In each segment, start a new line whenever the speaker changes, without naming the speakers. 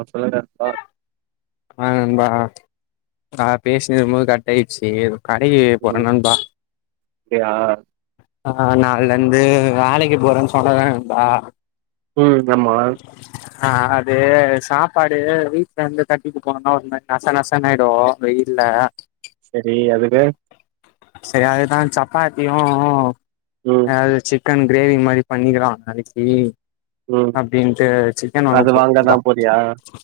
அ சொல்லுங்கப்பா
ஆ நண்பா ஆ பேசினருபோது கட் ஆயிடுச்சி கடைக்கு போறே
ம்
நண்பா
அப்டியா
ஆ நாள்ல இருந்து வேலைக்கு போறேனு சொன்னல நண்பா
உம் ஆமா
ஆ அது சாப்பாடு வீட்ல இருந்து கட்டிட்டு போனேனா ஒன்னு நச நசனு ஆயிடு வெயில
சரி அதுக்கு
செரி அதுதா சப்பாத்தியு
ம்
அது சிக்கன் கிரேவி மாரி பண்ணிகிளா நாளைக்கி
ம்
அப்டின்ட்டு சிக்கன்
அது வாங்கதா
வாங்க
போறியா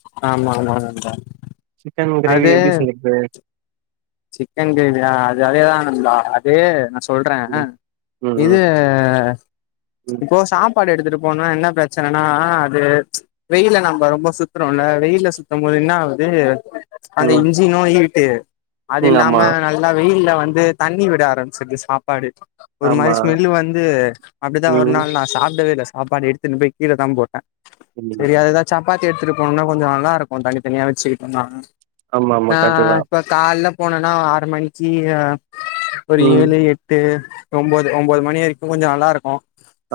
[inaudible] ஆமா ஆமா நண்பா
சிக்கன் கிரேவி
அது
எப்டி செய்றது
சிக்கன் கிரேவியா அது அதேதா நண்பா அது ந சொல்றே
ம்
இது
ம் ம்
இப்போ சாப் ப்பாடு எடுத்துட்டு போனா என்ன பிரச்சனனா அது ம்ச் வெயில நம்ம ரொம்ப சுத்துறோல வெயில சுத்த போது என்ன ஆவுது
ம்
அந்த
ம்
இஞ்சினோயில் க்கே அது
ம்
இல்லாம
ஆமா
நல்லா வெயில்ல வந் ந்து தண்ணி விட ஆரம்பிச்சிருது சாப்பாடு ஒரு மாரி
ஆமா
ஸ்மெல்லு வந்து அப்டிதா ஒரு
ம்
நாள் நா சாப்டவே இல்ல ச சாப்பாடு எடுத்துனு போய் கீழ தா போட்டே
ஐயய்யோ!
சேரி அதுதா சப்பாத் தி எடுத்துட்டு போனா கொஞ்சோ நல்லா இருக்கு தனித்தனியா வச்சுக்கிட்டோனா
ஆமா ஆமா
நா
கரெக்ட்டுதா
இப்ப கால்லப் போனேனா ஆறு மணிக்கி அ ஒரு
ம்
ஏழு எட்டு ஒம்போது ஒம்போது மணி வரைக்கு கொஞ்சோ நல்லாருக்கு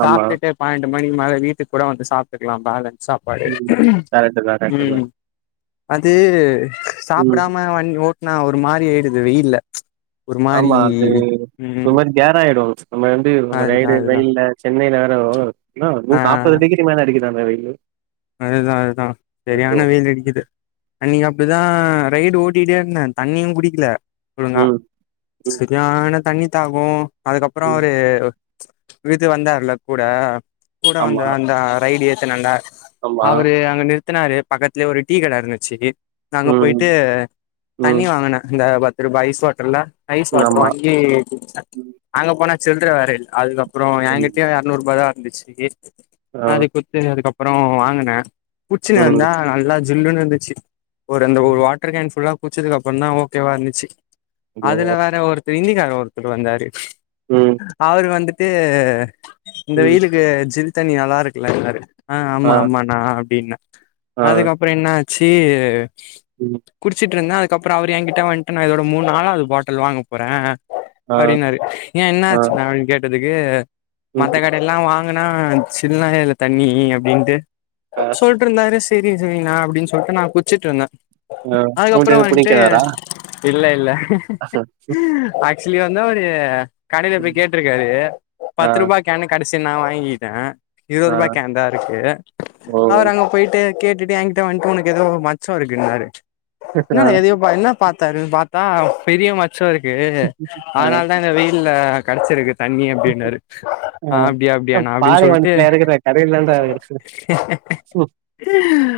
ஆமா
சாப்டுட்டு பன்னெண்டு ம் மணிக்கு மேல வீட்டுக்கூட வந்து சாப்ட்டுக்கலா பேலன் சாப்பாடு
ம் கரெக்ட்டுதா கரெக்ட்டுதா
உம் அது
ம்
சாப்பிடாம வண் ஓட் [unintelligible] ஒரு மாரியாயிடுது வெயில்ல ப்ச்
ஆமா அது ஒரு மாரி கேர்ரா ஆயிடு ப்ச் நம்ம வந்து ர
அதுதா
ரயிடு
அதுதா
ரயில்ல சென்னைல வேறவொ என்னா
ஆ
நூத் நாப்பது டிகிரி மேல அடிக்குது தா இந்த வெயிலு
அதுதா அதுதா செரியான
ஐயோ!
வெயில் அடிக்குது அன்னைக்கு அப்படிதா ரைடு ஓட்டிட்டே இருந்தே தண்ணியு குடிக்கல ஒழுங்கா
ம் ம்
சரியான தண்ணி தாகோ அதுக்கப்பறொ
ம்
ஒரு வீட்டுக் வந்தாருல கூட கூட வந்து
ஆமா
அந்த ரைடு ஏ [unintelligible]
ஆமா
அவரு அங்க நிறு த்துனாரு பக்கத்துலய ஒரு டீ கட இருந்துச்சு நா அங்க
ம்
போயிட்டு
ம்
தண்ணி வாங்குனே இந்த பத் திருப ஐஸ்வாட்டர்ல ஐஸ்
ம்.
வாட்டர்
ஆமா.
வாங்கி குடிச்ச
ம்.
அங்க போனா சில்ற வேறயில் அதுதா அப்றொ
ஐயய்யோ!
எங்கிட்டயு எர்நூறுபாதா இன்வெஸ்ட்டிகேஸ்
ஆ.
அது குத்து அதுக்கப் அப்பறொ வாங் ன குச்சினு
ம்.
வந்தா நல்லா இரு ஜில்லுனு இருந்துச்சு ஒரு அந்த ஒரு
ம்.
வாட்டருகேன் ஃபுல்லா குடிச்சதுக்கு அப்பறந்தா ஓகேவா இருந்துச்சு
ஐயோ!
அதுல வேற ஒருத் ஒரு இந்திக்கார ஒருத்தர் வந்தாரு
ம்.
அவரு வந்துட் ட்டு இந்த
ம்.
வெயிலுக்கு ஜில் தண்ணி நல்லாருக்குல்ல நல்லாருக் ஆ ஆமா ஆமான் ஆ அப்டீன்ன
ஆ.
அதுக்கப்பறோ என்ன ஆச் ச்சீ ஏ
ம்.
குடுச்சிட்ருந்தே அதுக் கப்பறோ அவர் எங்கிட்ட வன்ட்டு நா இதோட மூணு நாலாவது ஃபாட்டுல் வாங்க போறே
ஆ.
அப்டின்னாரு ஏ என்ன
ஆ.
ஆச்சுனா அப்டின்னு கேட்டதுக் ஏ மத்த
ம்.
கடைல்லா வாங் ங்கனா சில்நாயே இல்ல தண்ணி அப்டீன்ட்டு
ஆ.
சொல்டுருந்தாரு ஸ் [unintelligible] நா அப்டின் சொல்ட்டு நா குட்ச்ட்ருந்த
ஆ.
அதுக்கப்பறொ
பேரும்
வன்ட்டு
பிடிக்கிறாரா?
இல்ல இல்ல ஆக்ச்சுலி வந் நோடிய கடெல
ம்.
போய் கேட்ருக்றாரு
ஆ.
பத்து ரூபா கேனு கடெ செர் நா வாங்கி கிட்டே
ஆ.
இருவருபா கேன்தா இருக்கு
ஓ!
அவர் அங்க போயிட்டு ஏ கேட்டுட்டு ஏங்க்கிட்ட வன்ட்டு உனக்கு எதோ மச்சொ இருக்குன்டாரு
ஆ.
ன்னாங்க எதையோப்பா என்ன பாத் தாரு பாத்தா பெரிய மச் ச்சோருக்கு
ஆ.
ஆனாலதா எங்க வீட்ல கெடச்சுருக்கு
ஆ தா
அப்டியாண்ணா அப்டின்னு
பாலை
சொல்ட்டு
வனத்துல இருக்குறே கடையில தாண்டா இருக்குறே சொல்லு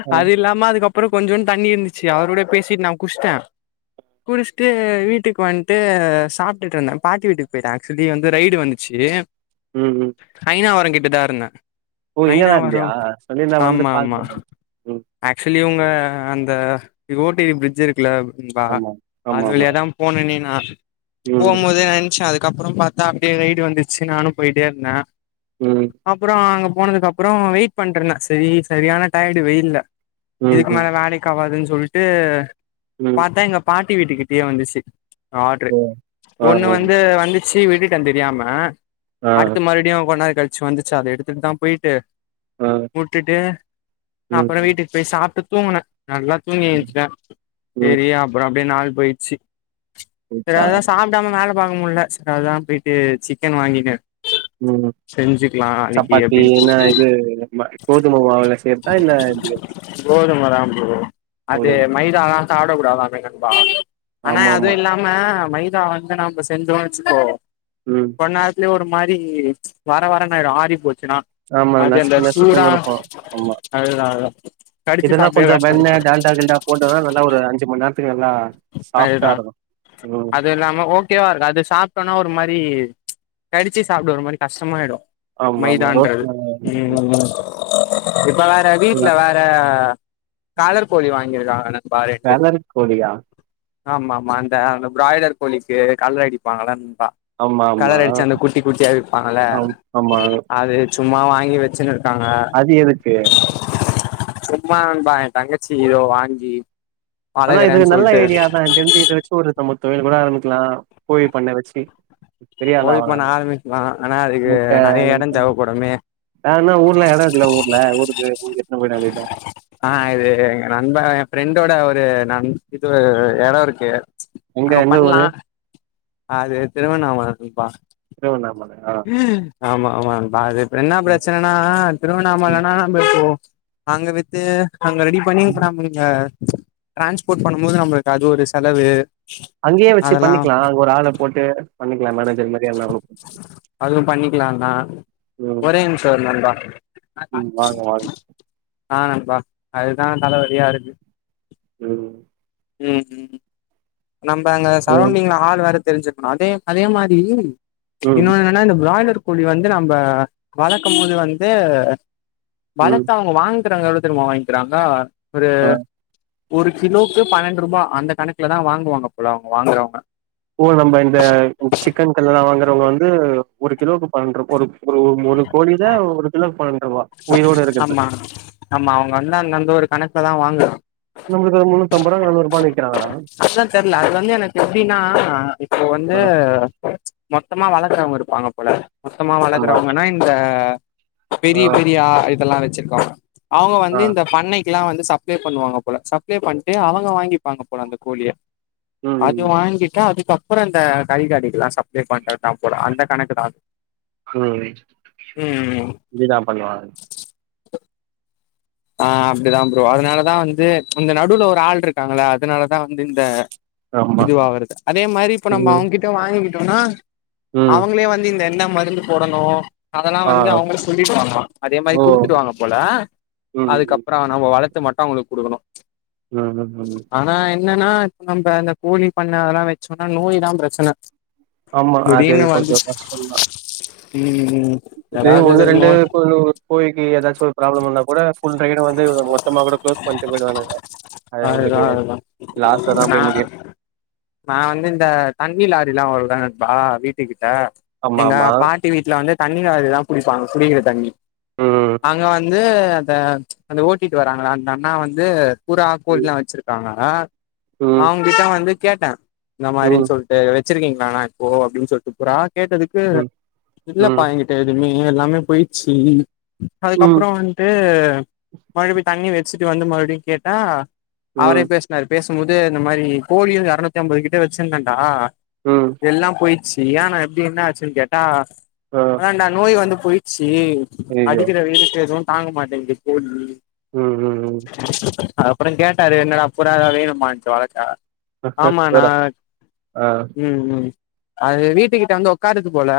ஆ.
அது இல்லாம அதுக்கப்பறொ கொஞ்சோன்டு தண்ணி இருந்துச்சு அவருடய பேசிட் நா குஷ்ட்டே குடுஷ்ட்டு வீட்டுக்கு வன்ட்டு சாப்ட்ருந்தே பாட்டி வீட்டுக் போயிட்டே ஆக்ச்சுலி வந்து ரைடு வந்துச்சு
ம். ம்.
சைனா ஒரங்கிட் தடாருன்னு
ஓ இங்கதா இருந்தியா அ சொல்லி இருந்தா வந்து பாத்துட்டு வந்துரு ம்
ஆ அந்த ஓட்டேரி ப்ரிட்ஜு இருக் குல ம்பா
ஆமா.
அது
ஆமாமா.
வழியா தா போனேனே நா
ம்.
போம்போதே நென்ச்ச அது க்கப்றோ பாத்தா அப்டியே ரைடு வந்துச்சி நானு போயிட்டே இருந்த
ம்.
அப்பறோ அங்க போனதுகப்பறோ வெயிட் பண்ற நா செரி சரியான டயடு வெயில்ல
ம்.
இதுக்கு
ம்.
மேல வேலைக்காவாதுன் சொல்ட்டு
ம்.
பாத்தா எங்க பாட் ட்டி வீட்டுக்கிட்டயே வந்துச்சி ஆட்ரு
ஓ! ஆ.
ஒண்ணு வந்து வந்துச்சி விடு ட தெரியாம
ஆ. ஆ.
அடுத்த மறுப்டியு கொஞ்நேரொ கழ் ச்சு வந்துச்சா அது எடுத்து தா போயிட்டு
ஆ.
உட்டுட்டு
ம்.
அப்பறோ வீட்டுக்கு போய் சாப்ட்டு தூங்குன நல்லா தூங்கி
ம்.
எந்ச்சிட்ட
ம்.
சேரி அப்றோ அப்டியே நாள் போயிட்ச்சி
போச்சா
அதாதா சாப்டாம வேல வாங்க முல்ல செர் அதா போயிட்டு சிக்கன் வாங்கிட்ட
உம் சப்பாத்தி
அப்படின்னு
என்னா இது கோதும கோதும மாவுல்லா சேத்தா இந்த
கோதும
[unintelligible]
சாப்டக்கூடாதாமே நண்பா ஆனா
ஆமா
அதுவு இல்லாம மைதா வந்து நம்ப செஞ்சோனு வச்சுக்கோ
ம்
கொஞ நேரத்துலே ஒரு மாரி வர வர ஆயிடு ஆறி போச்சுன்னா
ஆமா
அது அந்த
நசுக்கு
சூடா
நசுக்குனு இருக்கு ஆமா
அதுதா அதுதா கடிச்சு
இதெல்லா
சாப்டவே
கொஞ்சொ
கஷ்டம்
வெண்ண டால்டா கில்டா போட்டோனா நல்லா ஒரு அஞ்சு மண் நேரத்துக்கு நல்லா சாஃப்டா
அதுதா
இருக்கு ம்
அது இல்லாம ஓகேவா இருக் அது சாப்ட்டோனா ஒரு மாரி கடிச்சி சாப்ட ஒரு மாரி கஷ்டமாய்டு
ஆமா ஆமா
மைதான்றது
ரோட்ல
ம் ம் ம் இப்ப வேற வீட்ல வேற காலர் கோழி வாங் ங்க இருக்க ந
கலர் கோழியா
ஆமா ஆமா அந்த அந்த பிராய்லர் கோழிக்கு கலர் அடிப்பாங்ள
ஆமா ஆமா
கலர் அடிச்சு அந்த குட்டி குட்டியா விப்பாங்ல
ஆம் ஆமா
அது சும்மா வாங்கி வச்சுனு
அது எதுக்கு
சும்மா நண்பா என் தங்கச்சி இத வாங்கி
ஆனா
வளக்றே
இது நல்ல ஐடியா தா தெரிஞ்சு இத வச்சி ஒருத்த மட் தொழில் கூட ஆரம்பிக்லா கோழி பண்ண வச்சு பெரிய ஆள
கோழி
ஆவுல
பண்ண ஆரம்பிக்கலா ஆனா அதுக்கு
முட்ட
நெறைய எடோ தேவப்படுமே
வேற என்ன ஊர்ல எடோ இருக்குல ஊர்ல ஊருக்கு ஊருக்கு எடுத்துனு போயிட [unintelligible]
டோட ஒரு ந இது எடோ இருக்கு
எங்க
அங்க
எந்த
பண்லா
ஊரு
அது திருவண்ணாமல நண்பா
திருவண்ணாமலையா
ஆமா ஆமா நண்பா அப்புறோ என்ன பிரச்சனனா திருவண்ணாமலைனா நம்ளுக்கு அங்க வித்து அங்க ரெடி பண்ணி நம்ப இங்க டிரான்ஸ்போர்ட் பண்ணு போது நம்ளுக்கு அது ஒரு செலவு
அங்கேயே வச்சு
அதெல்லா
பண்ணிக்லா அங்க ஒரு ஆல போட்டு பண்ணிக்லா மேனேஜ் நிம்மதியா இருந்த கூட
பண்லாத ஒரே நிமுசோ இரு நண்பா
ம் வாங்க வாங்க
ஆஹ் நண்பா அதுதான் தலவலியா இருக்கு
உம்
உம் உம் நம்ப அங்க
அது
சரௌண்டிங்ல ஆல் வேற தெரிஞ்சுக்ணு அதே அதே மாரி
ம்
இன்னொன்னு என்னனா இந்த பிராய்லர் கோழி வந்து நம்ம வளக்க போது வந்து
ம்
வளர்த்து அவங்க வாங் [unintelligible] வாங்கிராங்க ஒரு
ஆ
ஒரு கிலோக்கு பன்னெண் ரூபா அந்த கணக்குல தா வாங் வாங்குவாங்க போல அவுங்க வாங்குறவங்க
ஓ நம்ப இந்த சிக்கன் கல்லல்லா வாங்குறவங்க வந்து ஒரு கிலோக்கு பண்ணெண்ருபா [unintelligible] ஒரு முலு கோலி தா ஒரு கிலோன் பாங்க
ஆம்மா ஆமா அவுங்க அண்ணா [unintelligible] அங்க ஒரு கணக்கு அப்பதா வாங்குர
நமக் ஒரு முன்னுத்அம்பத்துருவ நானுருபா நிக்
அத்தா தெர்ல அது வந்து எனக்கு எப்டின்னா இப்போ வந்து
ஆ
மொத்தமா வளத் விக்கிறவுங்க இருப்பாங்க போல மொத்தமா
ஆமா
வளகறவங்கன்னா இந்த
ஆ
பெரிய பெரிய இதெல்லா‌ வச் வச்சிருக்காங்க அவுங்க
ஆ
வந்து இந்த பண்ணை க்லா வந்து சப்ளை பண்ணுவாங்க போல சப்ளை பண்ட்டு அவங்க வாங்கிப்பாங்க போல அந்த கூலிய
ம்
அது வாங்கிட்டு அது கப்பரோ அந்த கறி கடைக்குலா சப்ளை பண்றத்தா போல அந்த கணக்கு தா
ம்
ம்
[unintelligible]
ஆ அப்டிதா ப்ரோ அதனாலதா வந்து இந்த நடுல ஒரு ஆள் இருக்காங்கள அதனாலதா வந்து இந்த
ஆமா
இதுவா வருது அதே மாரி இப்ப நம்போ
ம்
அவுங்கிட்ட வாங்கிக்கிட்டு னா
ம்
அவங்களே வந்து இந்த என்ன ம மருந்து போடணு அதலா
ஆ
வந்து அவுங்ளே சொல்லிடுவாங்களா அதே மாரி
ஓ
குடுத்துடுவாங்க போல
ம்
அதுக்கப்பரோ நம்ம வளத்து மத்தவங்களுக்கு குடுக்கணு
ம் ம்
ஆனா என்னன்னா இப்ப நம்ப அந்த கோலி பண்ண அதெல்லா வச்சோனா நோய் தா பிரச்சன
ஆமா அது
திடீர்னு வந்து
கொஞ்சோ கஷ்டோ தா
ம்
[unintelligible]
ஏதாவது
ஒண்ணு ரெண்டு
நோய்
[unintelligible] போயிட்டு ஏதாச்சும் ப்ராப்ளம் வந்த கூட ஃபுல் ரைட்டு வந்து மொத்தமா கூட க்ளோஸ் பண்ணிட்டு போயிடுவானுங்க அது
அதுதா
நம்மளுக்கு
அதுதா
லாஸ்லதா
நா
போய் முடியும்
எல்லா ஒருதான பா வீட்டுக்கு த்த
ஆமா
எங்க
ஆமா
பாட்டி வீட்டுல வந்து தண்ணி லாரிலதா புடிப்பாங்க குடிக்கிற தண்ணி
உம்
அங்க வந்து அந்த ச்சு அந்த ஓட்டிட்டு வராங்கள அந்த அண்ணா வந்து புறா கோழில்லா வச்சிருக்காங்க ஆஹ
ம்
அவங்க கிட்டா வந்து கேட்டேன் இந்த
ம்
மாறின்னு சொல்லிட்டு வச்சிருக்கீங்களாண்ணா இப்போ அப்படின்னு சொல்ட்டு புறா கேட்டதுக்கு
ம்
இல்லப்பா
ம்
என்கிட்ட எதுவுமே ஏ எல்லாமே போயிச்சு அதுக்கு அப்
ம்
அப்புறோ வந்துட்டு மறுபடி தண்ணி வச்சு வந்து மறுபடியும் கேட்டா
ம் ம்
அவரையும் பேசினாரு பேஸ் ங்கு போது இந்த மாறி கோழிகள் அறநூத்தி அம்பது கிட்ட வச்சிருந்தடா
ம்
எல்லாம் போயிட் சியானம் எப்படி என்ன ஆச்சுன்னு கேட்டா
ஆ
அதான்டா நோய் வந்து போய்ச்சு தீ
ஐயயோ
அடிக்கிற வெயிலுக்கு எதுவும் தாங்க மாட்டேங்கிது கோழி
ம் ம் ம்
அப்புறோ கேட்டாரு என்னடா அப்புறோ வேணுமண்டு அத கட ஆமாண்ணா
வேற ஆ
உம் உம் அது வீட்டு கிட்ட வந்து உக்காருது போல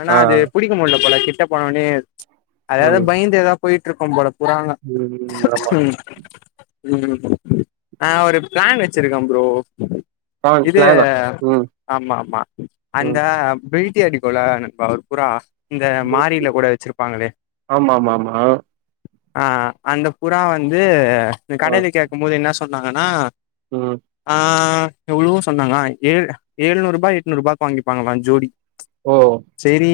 ஆனா
ஆ
அது புடிக்க முடியல போல கிட் கிட்ட போனவுடனே ச்சு அதாது
ம்
பயந்து ஏதாவ் போயிட்டு இருக்கும் போல புராண
ம் ஆமா
உம் ஆ ஒரு பிளேன் வெச்சிருக்க ப்ரோ
பிளான்
இது
பிளானா ம்
ஆமா ஆமா அந்த
ம்
ப்ரீ [unintelligible] பவர்ப்புறா இந்த மாரில கூட வெச்சிருப்பாங்களே
மா
ஆ அந்த புறா வந்து ந்த
ஆ
கடைலக்கேக்கும்போது என்னா சொ சொன்னாங்கனா
ம்
ஆ எவ்ளவோ சொன்னாக ஏல் ஏழ்நூர் ருபா எட்நூறு ரூபாக்கு வாங்கிப்பாங்ளா ஜோடி
ஓ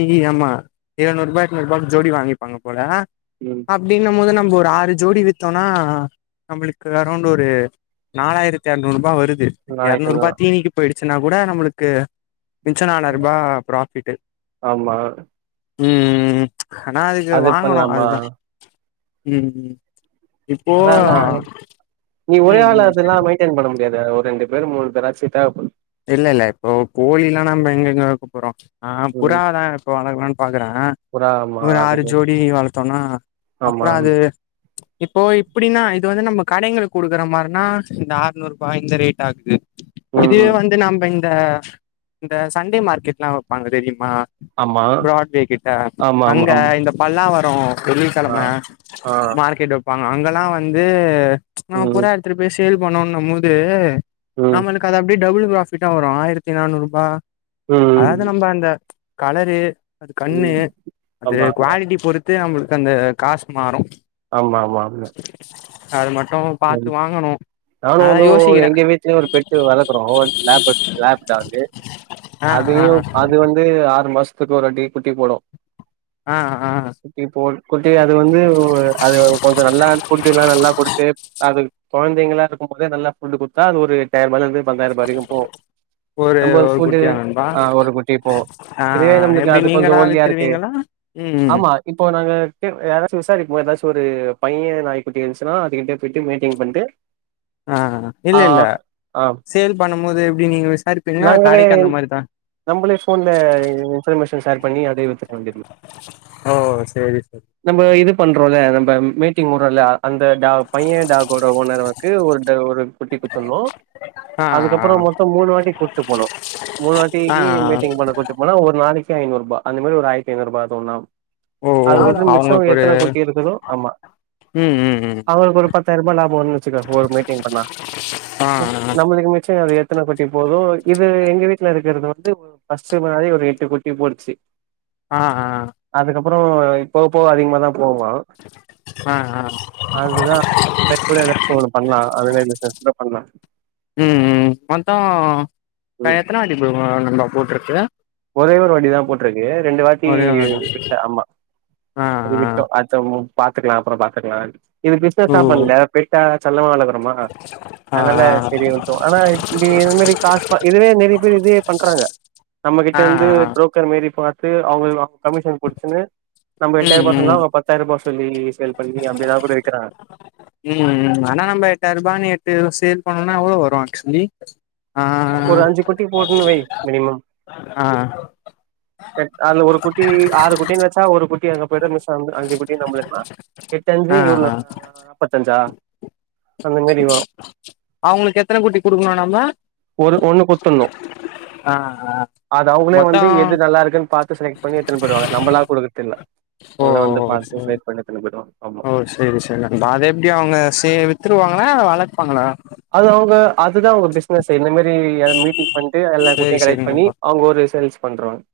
இ ஆமா எழ்நூறுபாய்க்கு [unintelligible] ஜோடி வாங்கி வாங்கப்போல
ம்
அப்டின்ன போது நா ஒரு ஆறு ஜோடி வித்தொனா நம்மளுக்கு அரௌண்ட் ஒரு நாலாயிரத்தி எர்நூறு ரூபா வருது
ஞாயித்து
எரநூறுபா தீனிக்கு பொய்டு ச்சுன்னா கூட நம்மளுக்கு மிச்ச நாலாயிர்ருபா ப்ராஃபிட்டு
ஆமா
உம் ஆனா
அது பண்லாமா
உம் உம்
அதா அதா நீ ஒரே
ம்
ஆளா
ம்
இதெல்லா மெயின்டென் பண்ண முடியாது ஒ ரெண்டு பேரு மூணு பேராச்சு தேவப்படு
இல்ல இல்ல இப்போ கோழிலா நம்ம எங்கெங்கே வெக்க போறோ ஆ
ம்
புறா தா இப்போ வழக்லான் பாக்குறே
புறா ஆமா
ஒரு ஆறு
அதுக்கு
ஜோடி வளத்தோனா
ஆமா
அப்றோ அது இப்போ இப்டின்னா இது வந்து நம்ம கடைங்களுக்கு குடுக்குற மார்னா இந்த ஆர்நூறு ரூபா இந்த ரேட் ஆகுது
ம்
இது
ம்
வந் நம்பெந்த இந்த சண்டே மார்க்கெட்லா வெப்பாங்க தெரியுமா
ஆமா
ப்ராட்வே கிட்ட
ஆமா ஆமா
அங்க
ஆமா
இந்த பல்லாவர் அவ்
ஆ
வெள்ளிக்கெழம
ஆ
மார்க்கெட்டப் ப்பாங்க அங்கலா வந்து நம்ம
ம்
புரா எடுத்துட் பேஷ் சேல் பண்ணோன்னம் போது
ம்
நமளுக்கு அத அப்டி டபிள் ப்லாக் ஃபிட்டா வரும் ஆயிரத்தி நானூறு ரூபா அதாவது
ம்
நம்ப அந்த கலரு அது கண்ணு,
ம்
அது
ஆமா
க்வாலிட்டி பொறுத் இதே நம்மளுக்கு அந்த காசு மாறும்
ஆமா ஆமா அதுல
அது மட்
நானும் [unintelligible]
யோசிக்கிறேன்
எங்க வீட்லயும் ஒரு பெட்டு வளக்குறோம் வ லாபர் லாப்டாகு
ஆ ஆ
அதயும் அது வந்து ஆறு மாசத் த்துக்கு ஒரு வாட்டி குட்டி போடும்
ஆ ஆ
குட்டி போட் குட்டி அது வந்து ஒ அது கொஞ்சோ நல்லா ஃபுட்டு எல்லாம் நல்லா குடுத்து கொழந்தைங்களா இருக்கும் போதே நல்லா ஃபுட்டு குடுத்தா அது ஒரு எட்டாய்ர ரூபாய்லருந்து பத்தாயிரம் ரூபாய் வரைக்கும் போவு, நம்ம ஒரு ஃபுட்டு ஆஹ் ஒரு குட்டி போவு,
ஆ
இதுவே நம்மளுக்கு
எப்டி
அது கொஞ்சம்
நீங்களா
ஒல்லியா இருக்கு,
வித்துருவீங்களா ம்
ஆமா இப்போ நாங்க தே யாராச்சும் விசாரிப்போம் ஏதாச்சும் ஒரு பையன் நாய்க் குட்டி இருந்துச்சன்னா அதுக்கிட்ட பெட்டு மேட்டிங் பண்ட்டு
ஆஹ் ஆஹ் ஆஹ் இல்ல இல்ல
ஆ
சேல் பண்ணும் போது எப்டி நீங்க விசாரிப்பீங்களா
நாங்களே
கடைக்கு அந்த மாரிதான்,
நம்மளே ஃபோன்ல இன்ஃபர்மேஷன் ஷேர் பண்ணி அதே வித்துற வேண்டியது
ஓ சேரி சேரி
போலே நம்ப மீட்டிங் மூட்றோல அந்த டா பையன் டாக்கோட ஓனரவக்கு ஒரு ட ஒரு குட்டி குத்துணும்,
ஆ ஆ
அதுக்கப்புறம் மொத்தம் மூணு வாட்டி கூட்டு போணும் மூணு
ஆ
வாட்டிக்கு
ஆ
மேட்டிங் பண்ண கூட்டு போனா ஒரு நாளைக்கு ஐநூறு பா அந்த மாரி ஒரு ஆயிரத்தைந்நூறு அது ஒண்ணாவ்
ஓ அவங்களுக் ஒரு
இருக்குதோ ஆமா
உம் உம் உம்
அவங்களுக்கு ஒரு பத்தாயர் ரூபா லாப் ஒன்னு வச்சுக்க ஒரு மேட்டிங் பண்ணா,
ஆ ஆ
நம்ம இதுக்கு மிச்சம் அது எத்தன குட்டி போதூ இது எங்க வீட்டுல இருக்குறது வந் வந்து ஃபஸ்ட் முன்னாடி ஒரு எட்டு குட்டி போட்டுச்சு
ஆஹ் ஆஹ்
அப்புறோ இப் போகப்போக அதிகமா தா
ஆஹ் ஆஹ்
அதுதான் அந்த மெட் கூட ஏதாச்சும் ஒண்ணு பண்லாம் அ அதலே இல்ல சார் தோ பண்லாம்
உம் உம் மொத்தோ அ எத்தன வாட்டி ப்ரோ நம்ம போட்ருக் கிரா
ஒரேவொரு வாட்டி தா போட்ருக்கு ரெண்டு வாட்டி
ஒரே ஒரு வாட்டி
விட்ல ஆமா
ஆ
அது
ஆ
விட்டோ அத்தம்மம் பாத்துக்லா அப்ற பாத்துக்லான் இது
ஓ
பிஸ்னஸா பண்ல பெட்டா செல்லமா வளக்குறோமா
ஆ
அதுனால
ஆ
செரி விட்டோ ஆனா இப் இங்க இது மாரி காசு பா இதுவே நெறைய பேர் இதுவே பண்றாங்க கிட்ட
ஆ
இருந்து
ஆ
ப்ரோக்கர் மாரி ரி பாத்து அவ்ங்க அவ கமிஷன் புட்ச்சுன்னு நம்ப எட்டாயிர்ருபா சொன்னா அவ்ங்க பத்தாயர்ருபா சொ
உம் உம் ஆனா நம்ப எட்டாயர்ரூபானு எட்த்து இதுவு சேல் பண்ணோனா எவ்வளோ வரு ஆக்சுவலி ஆ
ஒரு அஞ்சு குட்டி போட்னு வை மினிமம்
ஆ
அதுல ஒரு குட்டி ஆறு குட்டின் வச்சா ஒரு குட்டி ட்டி அங்க போய்தா மிஸ் அங்க அங்கை கூட்டி நம்பளுக்தா எட்டஞ்சு
ஆ ஆ
எவ்ளோ நாப்பத்தஞ்சா அந்த மாரி வரு
அவங்களுக்கு எத்தன குட்டி குடுக்கணு நம்ம
ஒரு ஒன்னு குட்த்துன்னு
ஆ ஆ
அது அவ்ங்களே
மொத்தோ
வந்து எது நல்லா இருக்குன் பாத்து செலக்ட் பண்ணி எட்த்துன்னு போயிடுவாங்க நம்மளா குடுக்கற்தில்
ஓ
அவள வந்து பாத்து
சரி
செலக்ட் பண்ணி எட்த்துன்னு போய்டுவா
ஓ செரி சொல் அப்டின் நா அத எப்டி அவ்ங்க சே வித்துருவ விப்பாங்களா வளர்பாங்களா
அது அவ்ங்க அதுதா அவ்ங்க பிஸ்னஸே இந்த மாரி அங் மீட்டிங் பண்ட்டு எல்லா
சேரி
குட்டியையு
சேரி
கலெக்ட்
நண்பா
பண்ணி அவ்ங்க ஒரு சேல்ஸ் பண்றோ ஒரு